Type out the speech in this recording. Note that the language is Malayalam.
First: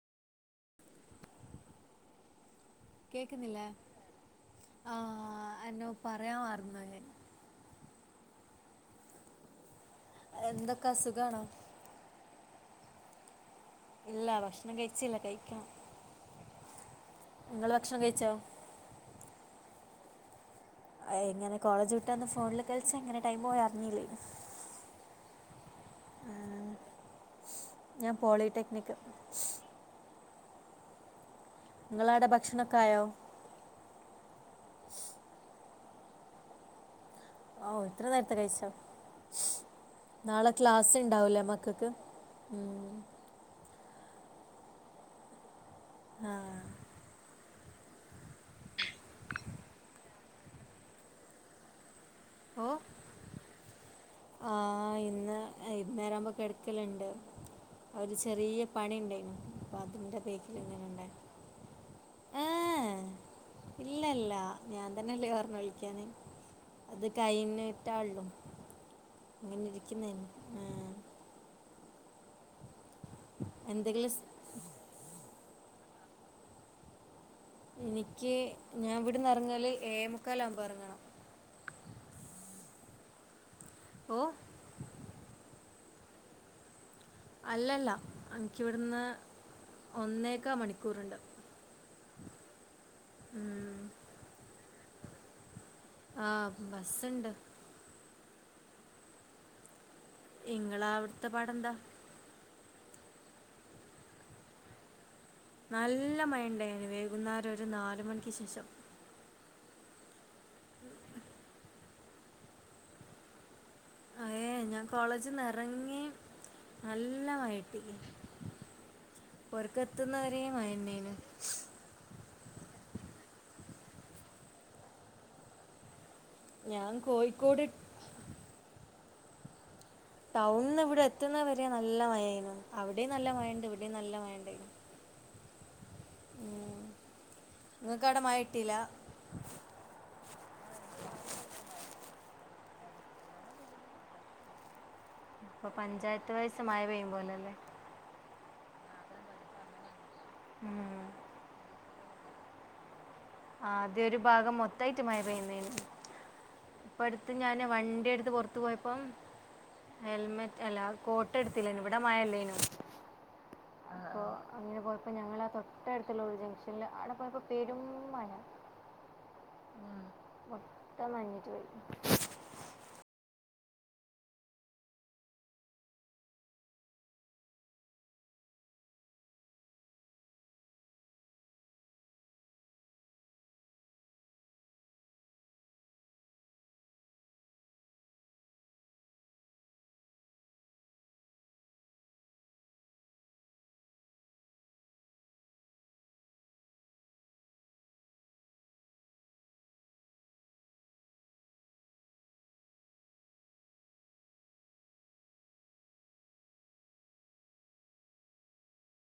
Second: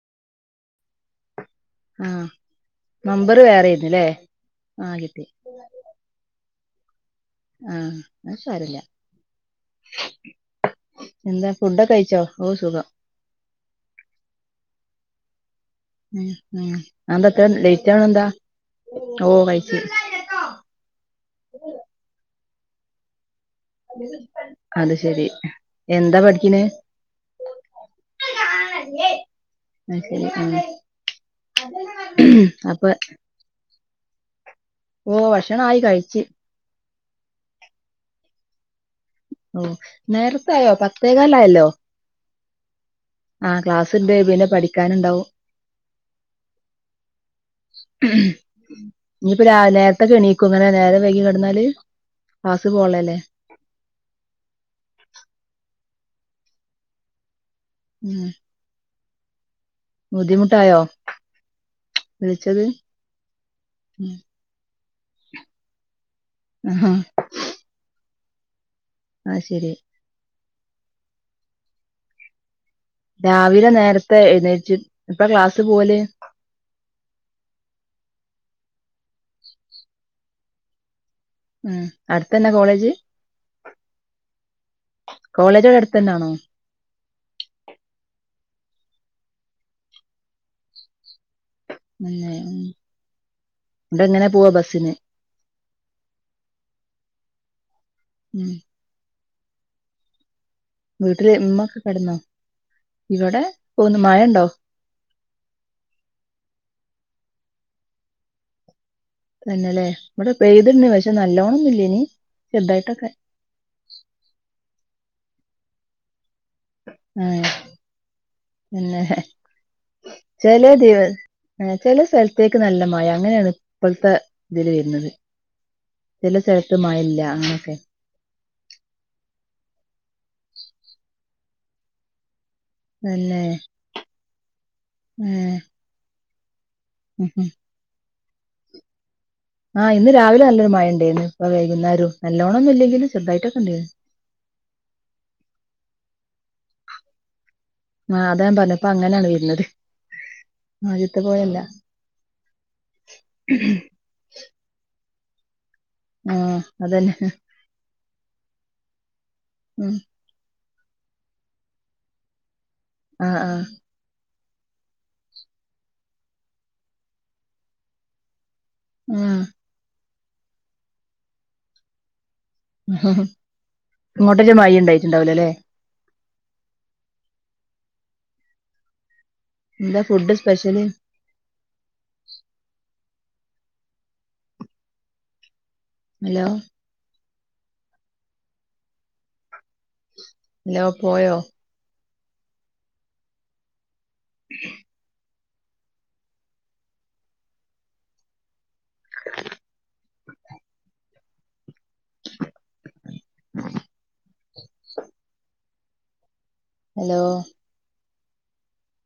ആ കേക്കുന്നില്ലേ ആ ആഹ് കിട്ടി എന്തോ പറയാ മറ ആ അത് സാരല്ല്യ എന്തൊക്കെ സുഖാണോ എന്താ ഫുഡകഴിച്ചോ ഓ സുഖം ഇല്ല ഭക്ഷണം കഴിച്ചില്ല കഴിക്കണം ഉം ഉം അതെന്താത്ര നിങ്ങൾ ലേറ്റ് ഭക്ഷണം ആണന്താ കഴിച്ചോ ഓ കഴിച്ച് എങ്ങനെ കോളേജ് വിട്ടന്ന് ഫോണില് കളിച്ചങ്ങനെ അത് ശരി എന്താ പഠിക്കണേ ഞാപോളിടെക്നിക് അത് ഉം ഉം ഭക്ഷണമൊക്കെ അപ്പൊ ആയോ ഓ ഭക്ഷണായി കഴിച്ച് ഓ ഇത്ര നേരത്തെ കഴിച്ചോ ഓ നാളെ നേരത്തായോ ക്ലാസ് ഉണ്ടാവില്ലേ പത്തേകാലായല്ലോ മക്കൾക്ക് ഉം. ആ ക്ലാസ്സിൽ ബേബീനെ പഠിക്കാനുണ്ടാവും ആ ഇഞ്ഞിപ്പൊ രാ നേരത്തെക്കെ എണിക്കോ ങ്ങനെ നിറം വൈകി കെടന്നാല് ക്ലാസ് ഓ പോവാള്ളല്ലേ ഇന്നേരാമ്പോ കെടക്കലുണ്ട് ഒരു ഉം ചെറീയ പണിണ്ടേ ബുദ്ധിമുട്ടായോ ഏ വിളിച്ചത് ഉം ഇല്ലല്ല ഞാൻ തന്നല്ലേ പറഞ്ഞു വിളിക്കാന് ആഹാ അത് കഴിഞ്ഞിട്ടള്ളൂ. അത് എങ്ങനെ ശെരി ഇരിക്കുന്നെന്ന്. രാവിലെ എന്തെങ്കിലും നേരത്തെ സ്- എഴുന്നേച്ച് എപ്പ ക്ലാസ് പോവല്? എനിക്ക് ഞാൻ ഇവിടുന്ന് എറങ്ങല് ഏഴേമുക്കാലാവുമ്പോ എറങ്ങണം. ഉം അടുത്തന്നെ കോളേജ് ഓ കോളേജടെ അടു തന്നാണോ? അല്ലല്ല ഇനിക്കിവിടുന്ന് ഒന്നേകാ മണിക്കൂറുണ്ട്. ഏ ഉം. ട്ടങ്ങനെ പോവാ ബസിന്? ആഹ് ബസ്സ്ണ്ട്. ഉം. നിങ്ങളവിടുത്തെ വീട്ടില് പാടെന്താ ഇമ്മക്കെ കെടന്നോ, ഇവടെ പോകുന്ന്, മഴണ്ടോ? നല്ല മഴണ്ടായിനിം വൈകുന്നാരം ഒരു നാല് മണിക്ക് ശേഷം തന്നെല്ലേ ഇവിടെ പെയ്തിന്ന് പക്ഷെ നല്ലോണന്നുല്ലേനി ചെറ്തായിട്ടൊക്കെ കോളേജിന്നറങ്ങി നല്ല മഴ കിട്ടി തന്നെ പുറക്കെത്തുന്നവരെ മഴ ചെലേ തന്നെയാണ് ദിവസ് ആ ചെലെ സ്ഥലത്ത് ത്തേക്ക് നല്ല മഴ അങ്ങനെയാണ് ഇപ്പളത്തെ ഇതില് വരുന്നത് ചില സ്ഥലത്ത് ഞാൻ മഴല്ല കോഴിക്കോട് അങ്ങനൊക്കെ ടൗണ്ന്ന് ഇവിടെ എത്തുന്ന വരെ നല്ല മഴേരുന്നു അവിടീ നല്ല തന്നെ മഴണ്ട് ഇവിടീ നല്ല മഴണ്ടായിനു ഉ ഹും [unintelligible] ആഇന്ന് രാവിലെ നല്ലൊരു മഴണ്ടായിന്നു ഇപ്പ വൈകുന്നേരോം നല്ലോണന്നും ഇല്ലെങ്കിലും ചെറുതായിട്ടൊക്കെണ്ടേന്നു ഇപ്പൊ പഞ്ചായത്ത് വൈസ് മഴ പെയ്യും പോലല്ലേ ആഹ് അതാ ഞാൻ പറഞ്ഞ് ഇപ്പ അങ്ങനാണ് വരുന്നത് ഉം. ആദ്യത്തെ പോലല്ല ആദ്യോരുഭാഗം മൊത്തായിട്ട് മഴ പെയ്യുന്നേനു ആഹ് അതന്നെ ത് പൊറത്തു പോയപ്പം ഉം ഹെൽമെറ്റ് അല്ല കോട്ട് എടുത്തില്ലായിനു ഇവിടെ മഴല്ലേനു ആഹ് ആഹ് അങ്ങനെ പോയപ്പോ ഞങ്ങള ആ തൊട്ടടുത്തുള്ള ഒരു ജംഗ്ഷനിൽ അവിടെ പോയപ്പോ പെരും മഴ. മ്മ് മൊത്തം ന്നഞ്ഞിട്ട് വരു ഉ ഇങ്ങോട്ടൊക്ക മയ ഇണ്ടായിട്ടുണ്ടാവുലലേ. എന്താ ഫുഡ് സ്പെഷ്യല്? അലോ? അലോ പോയോ? [unintelligible] [unintelligible] [unintelligible] അലോ?